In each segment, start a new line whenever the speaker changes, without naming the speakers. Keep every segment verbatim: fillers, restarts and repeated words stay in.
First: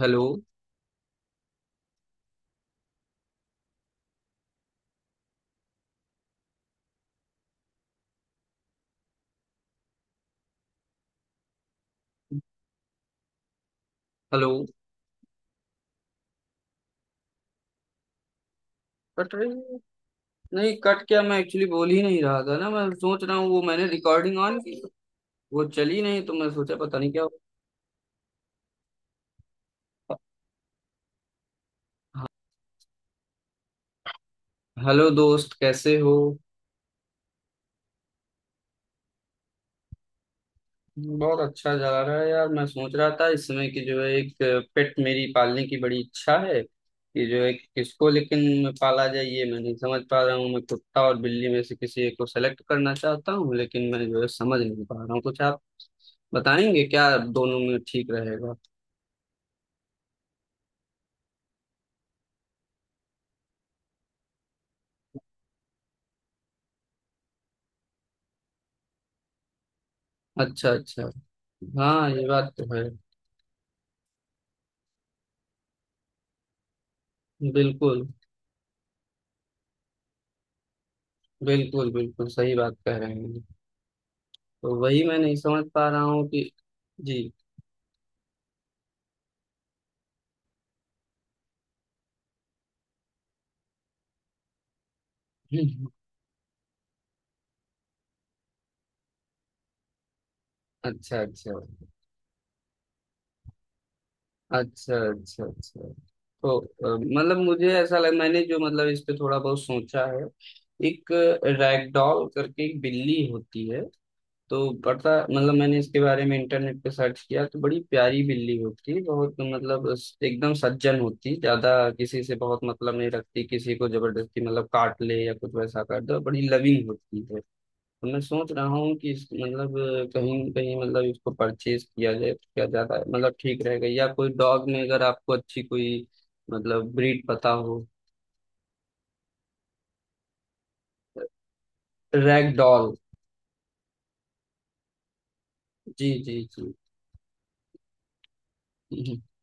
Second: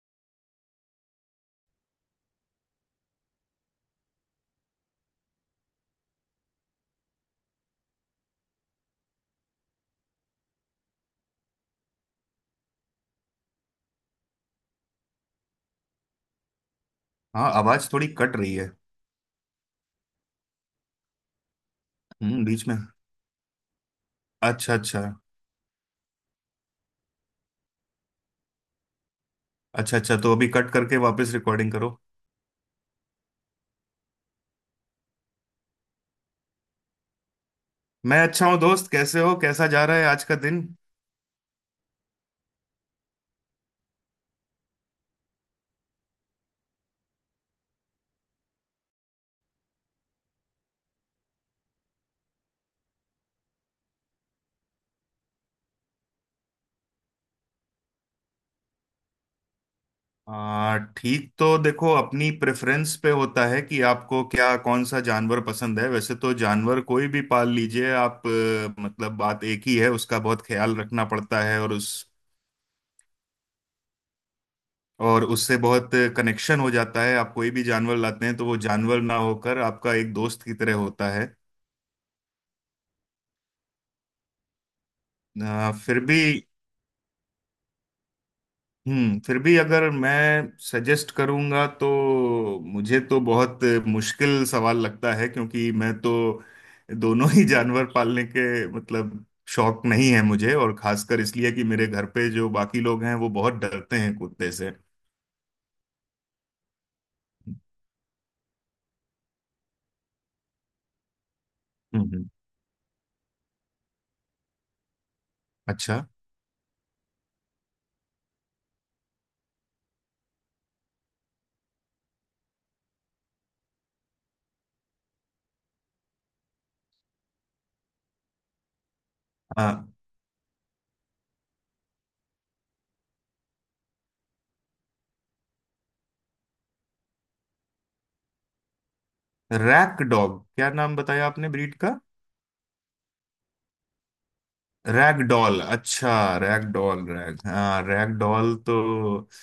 Hello. Hello.
हाँ, आवाज थोड़ी कट रही है।
कट रही है। नहीं कट क्या मैं एक्चुअली बोल ही नहीं रहा
हम्म,
था
बीच
ना?
में।
मैं सोच रहा हूँ वो मैंने रिकॉर्डिंग ऑन
अच्छा
की,
अच्छा।
वो चली नहीं, तो मैं सोचा पता नहीं क्या हुआ।
अच्छा अच्छा, तो अभी कट करके वापस रिकॉर्डिंग करो।
हाँ, हेलो दोस्त, कैसे हो?
मैं अच्छा हूँ दोस्त, कैसे हो? कैसा जा रहा है आज का दिन?
बहुत अच्छा जा रहा है यार। मैं सोच रहा था, इस समय की जो है, एक पेट मेरी पालने की बड़ी इच्छा है कि जो है, किसको लेकिन पाला जाए, ये मैं नहीं समझ पा रहा हूँ। मैं कुत्ता और बिल्ली में से किसी एक को सेलेक्ट करना चाहता हूँ, लेकिन मैं जो है समझ नहीं पा रहा हूँ। कुछ आप बताएंगे क्या, दोनों में ठीक रहेगा?
आ, ठीक। तो देखो, अपनी प्रेफरेंस पे होता है कि आपको क्या कौन सा जानवर पसंद है। वैसे तो जानवर कोई भी पाल लीजिए आप। अ, मतलब बात एक ही है, उसका बहुत
अच्छा,
ख्याल रखना
अच्छा।
पड़ता है। और उस
हाँ, ये बात तो है।
और उससे बहुत कनेक्शन हो जाता है। आप कोई भी जानवर
बिल्कुल,
लाते हैं तो वो जानवर ना होकर आपका एक दोस्त की तरह होता है।
बिल्कुल, बिल्कुल सही बात कह रहे हैं। तो वही मैं नहीं समझ
अ,
पा
फिर
रहा
भी
हूँ कि जी।
हम्म फिर भी, अगर मैं सजेस्ट करूंगा तो मुझे तो बहुत मुश्किल सवाल लगता है, क्योंकि मैं तो दोनों ही जानवर पालने के मतलब शौक नहीं है मुझे। और
अच्छा,
खासकर इसलिए
अच्छा,
कि मेरे घर पे जो बाकी लोग हैं वो बहुत डरते हैं कुत्ते से।
अच्छा, अच्छा, अच्छा। तो अ, मतलब मुझे ऐसा लग, मैंने जो मतलब इस पे थोड़ा बहुत सोचा है। एक
हम्म।
रैगडॉल करके एक बिल्ली होती है, तो पता, मतलब मैंने इसके
अच्छा।
बारे में इंटरनेट पे सर्च किया तो बड़ी प्यारी बिल्ली होती है, बहुत मतलब स- एकदम सज्जन होती, ज्यादा किसी से बहुत मतलब नहीं रखती, किसी को जबरदस्ती मतलब काट ले या कुछ वैसा कर दो, बड़ी लविंग होती है। तो मैं सोच रहा हूँ कि इस- मतलब कहीं न कहीं मतलब इसको परचेज किया जाए तो क्या ज्यादा मतलब ठीक रहेगा, या कोई डॉग में अगर आपको अच्छी कोई मतलब ब्रीड पता हो।
Ragdoll? क्या नाम बताया आपने ब्रीड का?
Ragdoll.
रैगडॉल?
जी,
अच्छा।
जी, जी।
रैगडॉल, रैग हाँ, रैगडॉल तो।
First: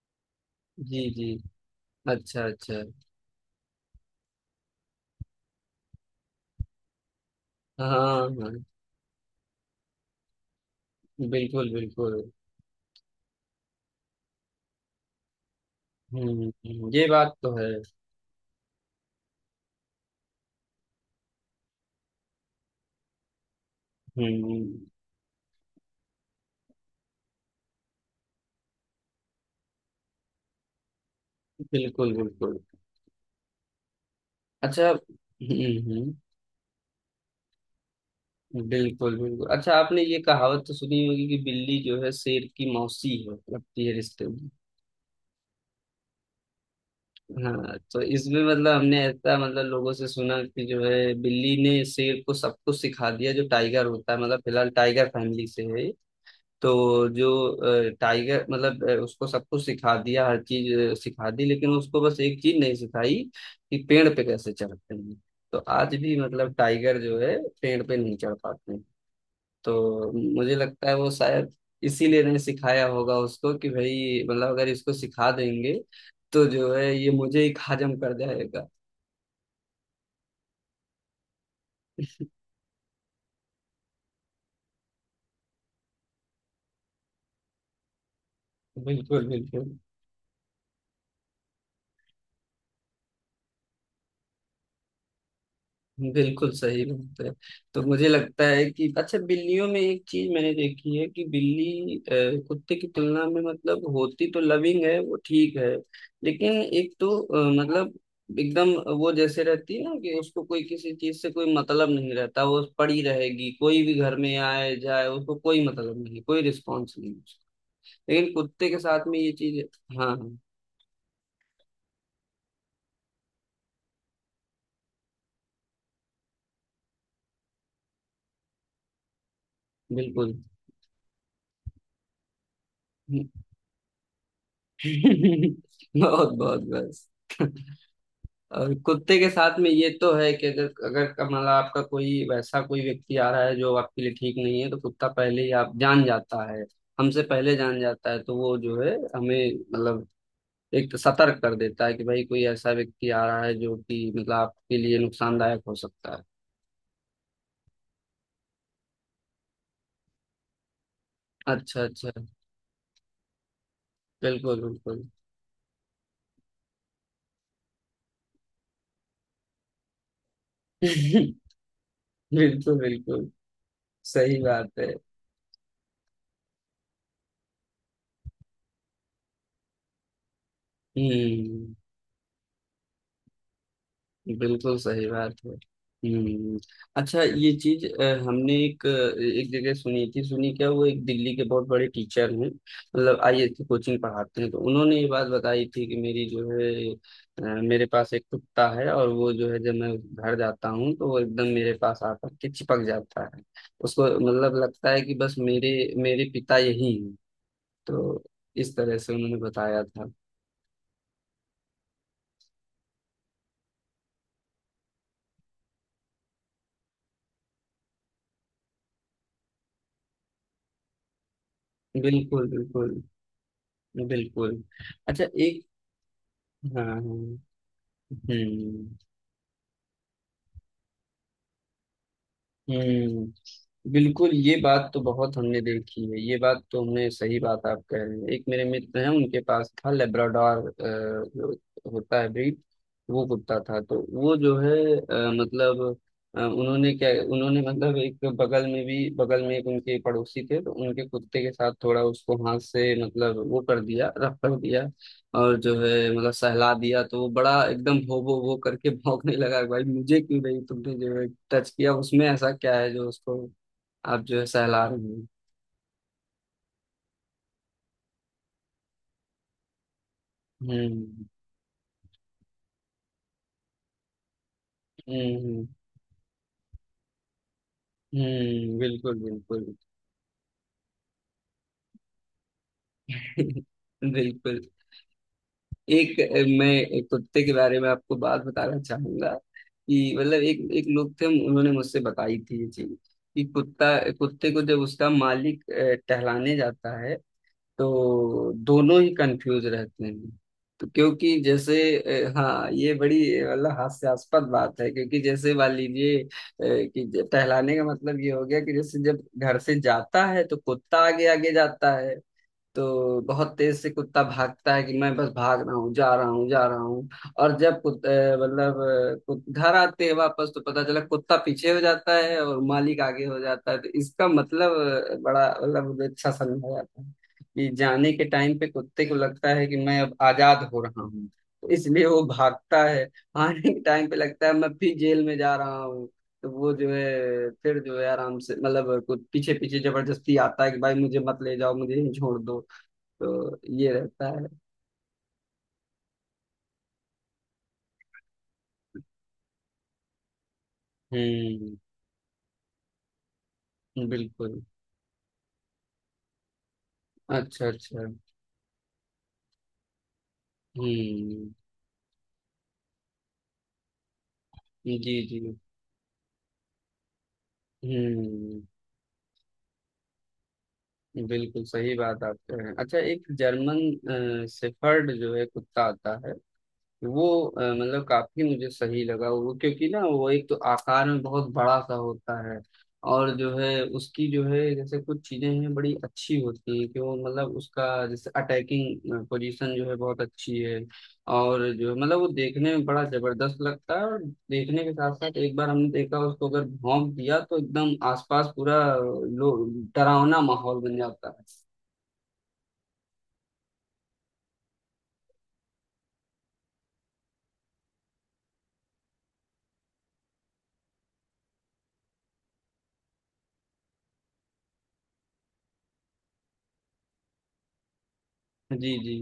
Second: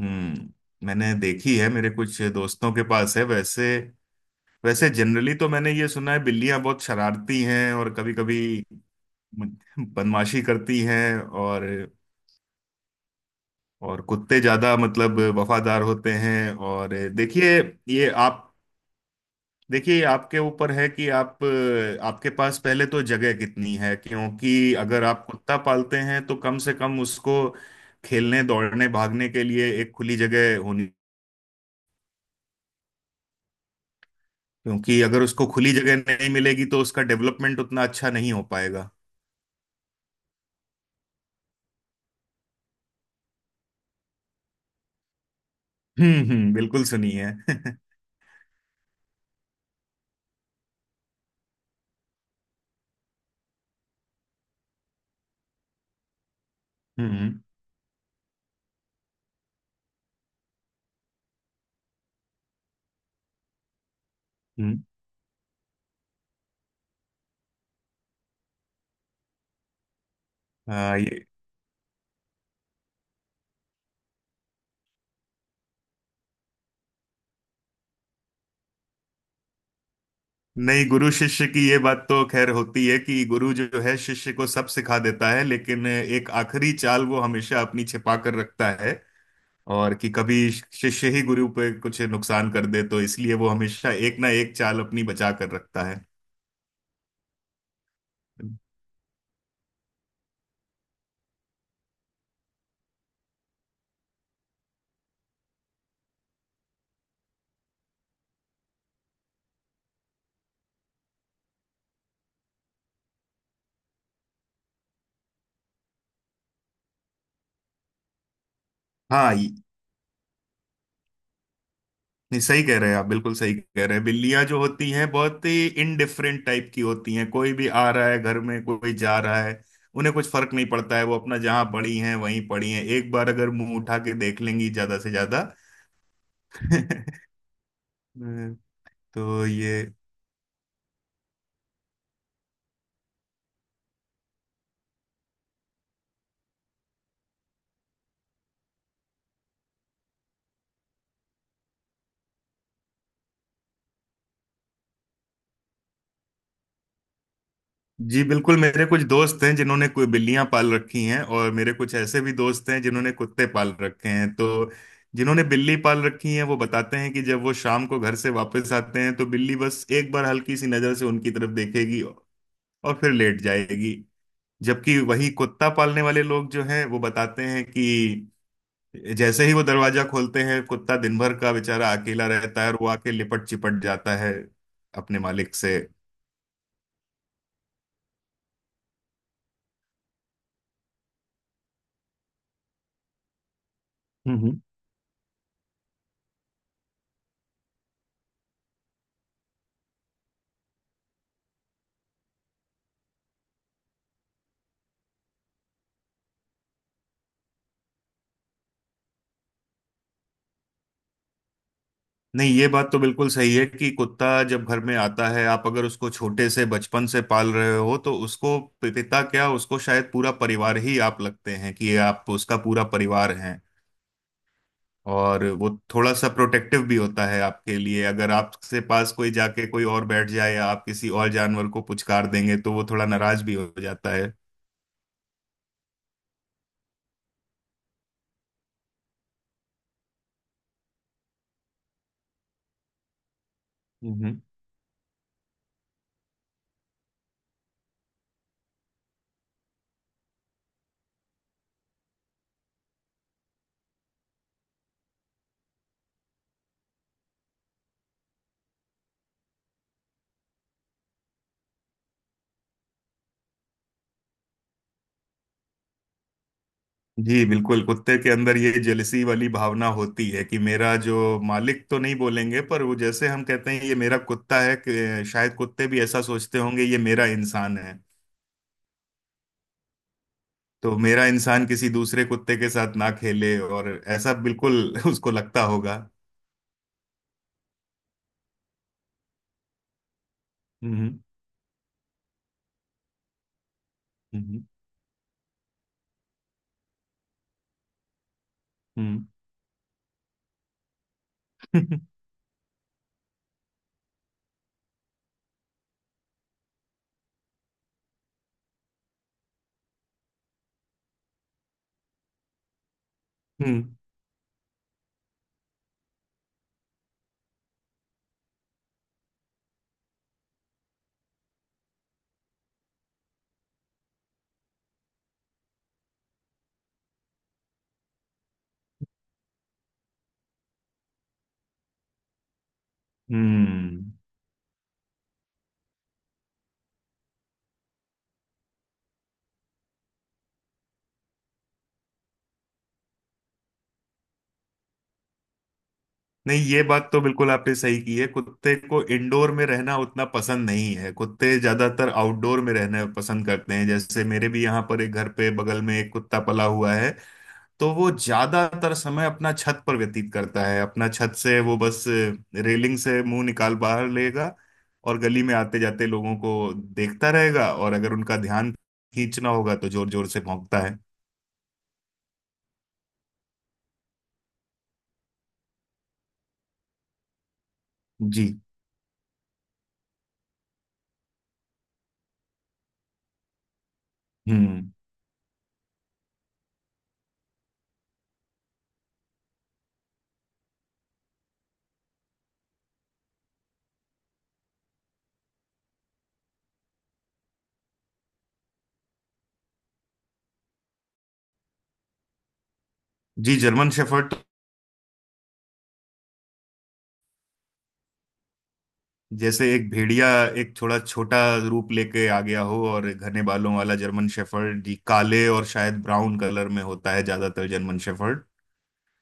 हम्म।
जी,
मैंने
जी।
देखी है, मेरे कुछ
अच्छा,
दोस्तों
अच्छा।
के पास है वैसे। वैसे जनरली तो मैंने ये सुना है बिल्लियां बहुत शरारती हैं
हाँ,
और कभी कभी
हाँ।
बदमाशी करती हैं। और
बिल्कुल, बिल्कुल।
और कुत्ते ज्यादा मतलब वफादार होते
हुँ,
हैं।
हुँ,
और
ये बात तो
देखिए,
है।
ये आप देखिए, आपके ऊपर है कि आप आपके पास पहले तो जगह कितनी है, क्योंकि
हुँ,
अगर आप कुत्ता पालते हैं तो कम से कम उसको खेलने दौड़ने भागने के लिए एक खुली जगह होनी।
बिल्कुल, बिल्कुल। अच्छा।
क्योंकि अगर उसको खुली
हुँ,
जगह
हुँ,
नहीं मिलेगी तो उसका डेवलपमेंट उतना अच्छा नहीं हो पाएगा।
बिल्कुल, बिल्कुल। अच्छा, आपने ये कहावत तो सुनी होगी कि बिल्ली जो है शेर की मौसी है, लगती है रिश्ते में।
हम्म। हम्म बिल्कुल सुनी है
हाँ, तो इसमें मतलब हमने ऐसा, मतलब लोगों से सुना कि जो है बिल्ली ने शेर को सब कुछ सिखा दिया, जो टाइगर होता है, मतलब फिलहाल टाइगर फैमिली से है ये। तो जो
हम्म।
अ, टाइगर, मतलब अ, उसको सब कुछ सिखा दिया, हर चीज अ, सिखा दी, लेकिन उसको बस एक चीज नहीं सिखाई कि पेड़ पे कैसे
हम्म।
चढ़ते हैं। तो आज भी मतलब टाइगर जो है पेड़ पे नहीं चढ़ पाते हैं। तो मुझे लगता है
हाँ,
वो
ये
शायद इसीलिए नहीं सिखाया होगा उसको कि भाई मतलब अगर इसको सिखा देंगे तो जो है ये मुझे ही हजम कर जाएगा।
नहीं, गुरु शिष्य की ये बात तो खैर होती है कि गुरु जो है शिष्य को सब सिखा देता है, लेकिन एक आखिरी चाल वो हमेशा अपनी छिपा कर रखता है।
बिल्कुल, बिल्कुल।
और कि कभी शिष्य ही गुरु पे कुछ नुकसान कर दे, तो इसलिए वो हमेशा एक ना एक चाल अपनी बचा कर रखता है।
बिल्कुल सही बात है। तो मुझे लगता है कि, अच्छा, बिल्लियों में एक चीज मैंने देखी है कि बिल्ली अ, कुत्ते की तुलना में मतलब होती तो लविंग है, वो ठीक है, लेकिन एक तो अ, मतलब एकदम वो जैसे रहती है ना कि उसको कोई किसी चीज से कोई मतलब नहीं रहता, वो पड़ी रहेगी, कोई भी घर में आए जाए उसको कोई मतलब नहीं, कोई रिस्पॉन्स नहीं। लेकिन कुत्ते के साथ में ये
हाँ, ये
चीज। हाँ, हाँ।
ये सही कह रहे हैं आप, बिल्कुल सही कह रहे हैं। बिल्लियां जो होती हैं बहुत ही इनडिफरेंट टाइप की होती हैं। कोई भी आ रहा है घर में, कोई जा रहा है, उन्हें कुछ
बिल्कुल।
फर्क नहीं पड़ता है। वो अपना जहां पड़ी हैं वहीं पड़ी हैं, एक बार अगर मुंह उठा के देख लेंगी ज्यादा से ज्यादा
बहुत, बहुत, बस। और कुत्ते के
तो
साथ में
ये
ये तो है कि अगर अगर का- मतलब आपका कोई वैसा कोई व्यक्ति आ रहा है जो आपके लिए ठीक नहीं है, तो कुत्ता पहले ही आप जान जाता है, हमसे पहले जान जाता है। तो वो जो है हमें मतलब एक तो सतर्क कर देता है कि भाई कोई ऐसा व्यक्ति आ रहा है जो कि मतलब आपके लिए नुकसानदायक हो सकता है।
जी बिल्कुल, मेरे कुछ दोस्त हैं जिन्होंने कोई बिल्लियां पाल रखी हैं, और मेरे
अच्छा,
कुछ
अच्छा।
ऐसे भी दोस्त हैं जिन्होंने कुत्ते पाल रखे हैं।
बिल्कुल,
तो
बिल्कुल।
जिन्होंने बिल्ली पाल रखी है वो बताते हैं कि जब वो शाम को घर से वापस आते हैं तो बिल्ली बस एक बार हल्की सी नजर से उनकी तरफ देखेगी और
बिल्कुल,
फिर
बिल्कुल
लेट जाएगी।
सही बात है।
जबकि वही कुत्ता पालने वाले लोग जो हैं वो बताते हैं कि जैसे ही वो दरवाजा खोलते हैं, कुत्ता दिन भर का
हम्म
बेचारा अकेला रहता है और वो आके लिपट चिपट जाता है
बिल्कुल सही
अपने
बात है।
मालिक से।
हम्म अच्छा, ये चीज अ, हमने एक अ, एक जगह सुनी थी। सुनी क्या, वो एक दिल्ली के बहुत बड़े टीचर हैं, मतलब आईएएस की कोचिंग पढ़ाते हैं। तो उन्होंने ये बात बताई थी कि मेरी जो है अ, मेरे पास एक कुत्ता है और वो जो है जब मैं घर जाता हूँ तो वो एकदम मेरे पास आकर के चिपक जाता है। उसको मतलब लगता है कि बस मेरे मेरे पिता यही हैं। तो इस तरह से उन्होंने बताया था।
नहीं, ये बात तो बिल्कुल सही है कि कुत्ता जब घर में आता है, आप अगर उसको छोटे से बचपन से पाल रहे हो तो उसको पि- पिता क्या, उसको शायद पूरा परिवार ही आप लगते हैं, कि आप
बिल्कुल,
उसका पूरा
बिल्कुल,
परिवार हैं।
बिल्कुल। अच्छा,
और
एक।
वो थोड़ा सा प्रोटेक्टिव
हाँ, हाँ।
भी होता है आपके लिए, अगर आपके
हम्म,
पास कोई जाके कोई और बैठ जाए या आप किसी और जानवर को पुचकार देंगे तो वो थोड़ा नाराज भी हो
हम्म,
जाता
बिल्कुल,
है।
ये बात तो बहुत हमने देखी है। ये बात तो हमने, सही बात आप कह रहे हैं। एक मेरे मित्र हैं, उनके पास था लेब्राडोर, अ, जो होता है ब्रीड। वो कुत्ता था। तो वो
हम्म।
जो है अ, मतलब अ, उन्होंने क्या, उन्होंने मतलब एक बगल में भी, बगल में एक उनके पड़ोसी थे, तो उनके कुत्ते के साथ थोड़ा, उसको हाथ से मतलब वो कर दिया, रफ कर दिया, और जो है मतलब सहला दिया, तो वो बड़ा एकदम हो, वो वो करके भौंकने लगा, भाई मुझे क्यों नहीं तुमने जो है टच किया, उसमें ऐसा क्या है जो उसको आप जो है सहला रहे हो।
जी बिल्कुल, कुत्ते के अंदर ये जेलसी वाली भावना होती है कि मेरा जो
हम्म,
मालिक, तो नहीं बोलेंगे, पर वो, जैसे हम कहते हैं ये मेरा कुत्ता है, कि शायद
हम्म।
कुत्ते भी ऐसा सोचते होंगे ये मेरा इंसान है।
हम्म बिल्कुल, बिल्कुल।
तो मेरा इंसान किसी दूसरे कुत्ते के साथ ना खेले, और ऐसा
बिल्कुल।
बिल्कुल उसको लगता होगा।
एक अ, मैं एक कुत्ते के बारे में आपको बात बताना चाहूंगा कि मतलब एक एक लोग
हम्म।
थे, उन्होंने मुझसे बताई थी ये चीज कि कुत्ता कुत्ते को
हम्म।
जब उसका मालिक अ, टहलाने जाता है तो दोनों ही
हम्म।
कंफ्यूज रहते हैं। तो क्योंकि जैसे
हम्म
अ, हाँ, ये बड़ी अ, मतलब हास्यास्पद बात है, क्योंकि जैसे मान लीजिए अ, कि ज- टहलाने का मतलब ये हो गया कि जैसे जब घर से जाता है तो कुत्ता आगे आगे जाता है, तो बहुत तेज से
हम्म।
कुत्ता भागता है कि मैं बस भाग रहा हूँ, जा रहा हूँ, जा रहा हूँ। और जब कुत- अ, मतलब अ, कुत- घर आते हैं वापस, तो पता चला कुत्ता पीछे हो जाता है और मालिक आगे हो जाता है। तो इसका मतलब अ, बड़ा मतलब मुझे अच्छा समझा जाता है कि जाने के टाइम पे कुत्ते को लगता है कि मैं अब आजाद हो रहा हूँ, तो इसलिए वो भागता है। आने के टाइम
हम्म।
पे लगता है मैं फिर जेल में जा रहा हूँ, तो वो जो है फिर जो है आराम से मतलब कुछ पीछे पीछे जबरदस्ती आता है कि भाई मुझे मत ले जाओ, मुझे यहीं छोड़ दो। तो ये रहता है।
नहीं, ये बात तो बिल्कुल आपने सही की है। कुत्ते को इंडोर में रहना उतना पसंद नहीं है, कुत्ते
हम्म,
ज्यादातर आउटडोर में रहना पसंद करते हैं। जैसे मेरे
बिल्कुल।
भी यहाँ पर एक घर पे बगल में एक कुत्ता पला हुआ है,
अच्छा,
तो
अच्छा।
वो ज्यादातर समय अपना छत पर व्यतीत करता है। अपना छत
हम्म
से वो बस रेलिंग से मुंह निकाल बाहर लेगा
जी,
और
जी।
गली में आते जाते लोगों को देखता रहेगा, और अगर उनका
हम्म
ध्यान खींचना होगा तो जोर जोर से भौंकता है।
बिल्कुल सही बात आप कह रहे हैं। अच्छा, एक जर्मन शेफर्ड जो है कुत्ता आता है, वो अ, मतलब काफी
जी।
मुझे सही लगा वो, क्योंकि ना वो एक तो आकार में बहुत बड़ा सा होता है, और जो है उसकी जो है
हम्म।
जैसे कुछ चीजें हैं बड़ी अच्छी होती हैं कि वो मतलब उसका जैसे अटैकिंग पोजीशन जो है बहुत अच्छी है, और जो मतलब वो देखने में बड़ा जबरदस्त लगता है, और देखने के साथ साथ एक बार हमने देखा उसको अगर भौंक दिया तो एकदम आसपास पूरा लो, डरावना माहौल बन जाता है।
जी, जर्मन शेफर्ड जैसे एक भेड़िया, एक थोड़ा छोटा रूप लेके आ गया हो, और घने बालों वाला जर्मन शेफर्ड जी काले और शायद ब्राउन कलर में होता है ज्यादातर जर्मन शेफर्ड।
जी, जी,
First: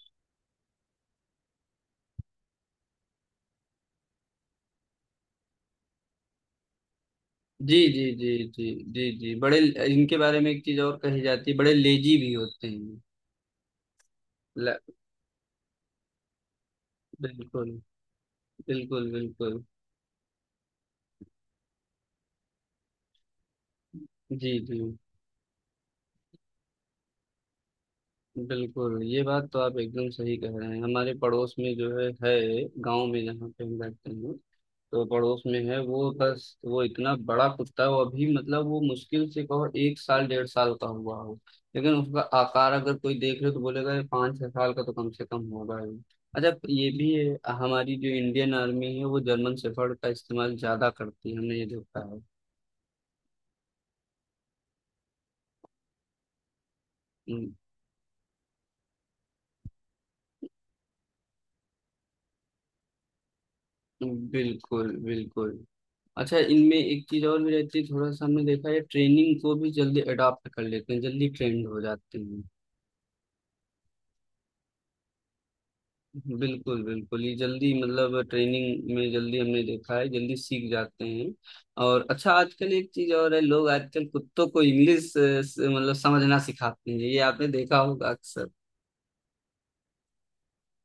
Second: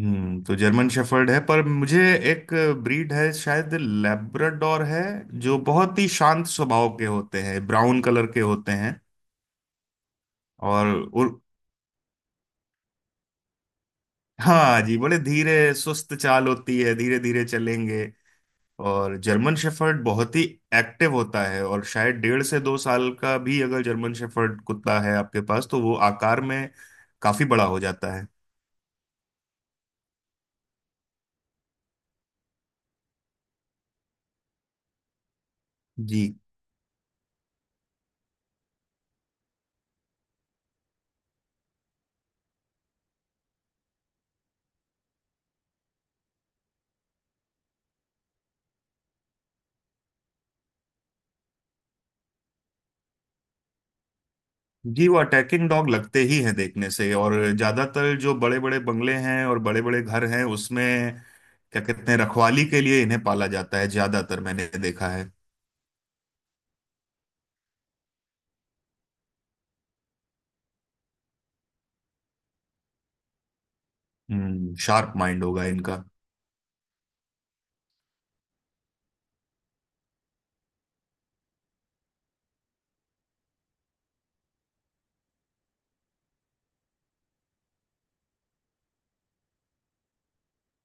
हम्म। तो जर्मन शेफर्ड है, पर मुझे एक ब्रीड है शायद, लैब्राडोर है, जो बहुत ही शांत स्वभाव के होते हैं,
जी,
ब्राउन
जी,
कलर
जी,
के
जी,
होते हैं।
जी, जी, बड़े। इनके बारे में एक चीज
और,
और कही
और
जाती है, बड़े लेजी भी होते हैं। ल,
हाँ जी, बड़े धीरे सुस्त चाल होती है, धीरे धीरे
बिल्कुल,
चलेंगे।
बिल्कुल,
और जर्मन
बिल्कुल।
शेफर्ड बहुत ही एक्टिव होता है, और शायद डेढ़ से दो साल का भी अगर जर्मन
जी,
शेफर्ड
जी।
कुत्ता है आपके पास तो वो आकार में काफी बड़ा हो जाता है।
बिल्कुल, ये बात तो आप एकदम सही कह रहे हैं। हमारे पड़ोस में जो है है गांव में जहाँ पे हम रहते हैं, तो पड़ोस में है, वो
जी
बस वो इतना बड़ा कुत्ता है, वो अभी मतलब वो मुश्किल से कहो एक साल डेढ़ साल का हुआ हो, लेकिन उसका आकार अगर कोई देख ले तो बोलेगा ये पाँच छह साल का तो कम से कम होगा ही। अच्छा, ये भी है, हमारी जो इंडियन आर्मी है, वो जर्मन शेफर्ड का इस्तेमाल ज्यादा करती है, हमने ये देखा है।
जी, वो अटैकिंग डॉग लगते ही हैं देखने से। और
हम्म,
ज्यादातर जो बड़े बड़े बंगले हैं और बड़े बड़े घर हैं उसमें क्या कहते हैं, रखवाली के लिए इन्हें पाला जाता है
हम्म,
ज्यादातर, मैंने
बिल्कुल,
देखा है।
बिल्कुल। अच्छा, इनमें एक चीज और भी रहती है, थोड़ा सा हमने देखा है, ट्रेनिंग को भी जल्दी अडॉप्ट कर लेते हैं, जल्दी ट्रेंड हो जाते हैं।
हम्म, शार्प माइंड होगा इनका।
बिल्कुल, बिल्कुल, ये जल्दी मतलब ट्रेनिंग में जल्दी हमने देखा है, जल्दी सीख जाते हैं। और अच्छा, आजकल एक चीज और है, लोग आजकल कुत्तों को इंग्लिश मतलब समझना सिखाते हैं, ये आपने देखा होगा अक्सर।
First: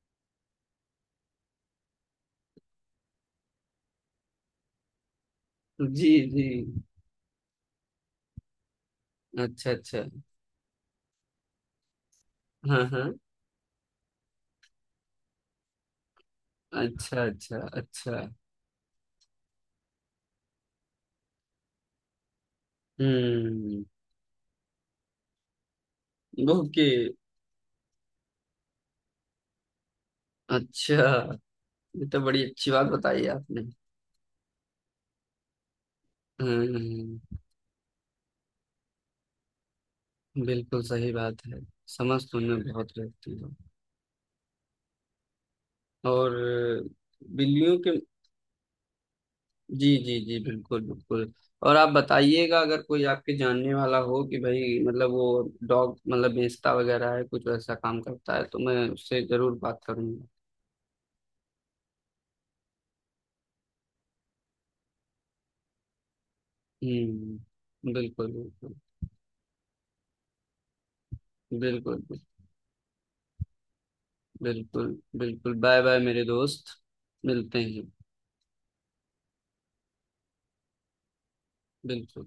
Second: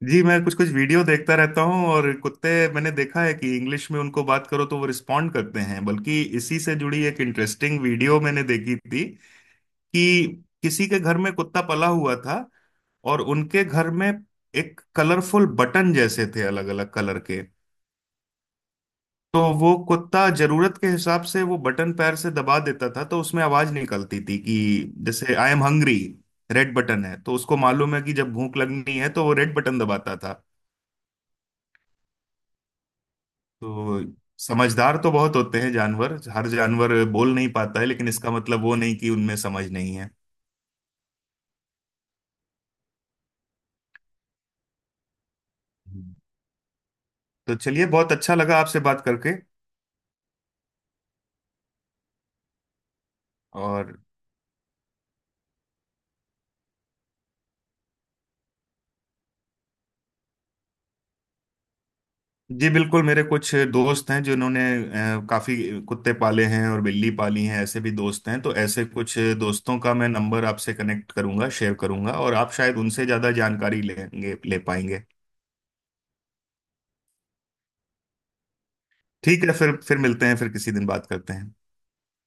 जी, मैं कुछ कुछ वीडियो देखता रहता हूँ, और कुत्ते मैंने देखा है कि इंग्लिश में उनको बात करो तो वो रिस्पॉन्ड करते हैं।
जी,
बल्कि
जी।
इसी से जुड़ी एक इंटरेस्टिंग वीडियो मैंने देखी थी
अच्छा, अच्छा।
कि किसी के घर में कुत्ता पला हुआ था,
हाँ, हाँ।
और उनके घर में एक कलरफुल बटन जैसे थे अलग अलग कलर
अच्छा,
के।
अच्छा, अच्छा।
तो वो कुत्ता जरूरत के हिसाब से वो बटन पैर से दबा देता था, तो उसमें आवाज
हम्म।
निकलती थी कि जैसे I am hungry. Red
okay.
Button है, तो उसको मालूम है कि जब भूख लगनी है तो वो रेड बटन दबाता था।
अच्छा, ये तो बड़ी अच्छी बात बताई आपने।
तो समझदार तो बहुत होते हैं जानवर। हर जानवर
हम्म
बोल नहीं पाता है, लेकिन इसका मतलब वो नहीं कि उनमें समझ नहीं है।
बिल्कुल सही बात है, समझ तो उन्हें बहुत रहती है।
हम्म।
और
तो
बिल्लियों
चलिए,
के।
बहुत अच्छा लगा आपसे बात करके।
जी, जी, जी, बिल्कुल, बिल्कुल। और आप बताइएगा, अगर कोई आपके जानने
और
वाला हो कि भाई मतलब वो डॉग मतलब बेचता वगैरह है, कुछ वैसा काम करता है, तो मैं उससे जरूर बात करूंगा।
जी बिल्कुल, मेरे कुछ दोस्त हैं जिन्होंने अ, काफी कुत्ते पाले हैं और बिल्ली पाली हैं ऐसे भी
हम्म,
दोस्त
बिल्कुल,
हैं, तो
बिल्कुल।
ऐसे कुछ दोस्तों का मैं नंबर आपसे कनेक्ट करूंगा शेयर
बिल्कुल।
करूंगा, और आप शायद उनसे ज्यादा जानकारी लेंगे ले
बिल्कुल,
पाएंगे।
बिल्कुल, बाय बाय मेरे दोस्त, मिलते हैं।
ठीक है, फिर फिर मिलते हैं, फिर किसी दिन बात करते हैं।
बिल्कुल।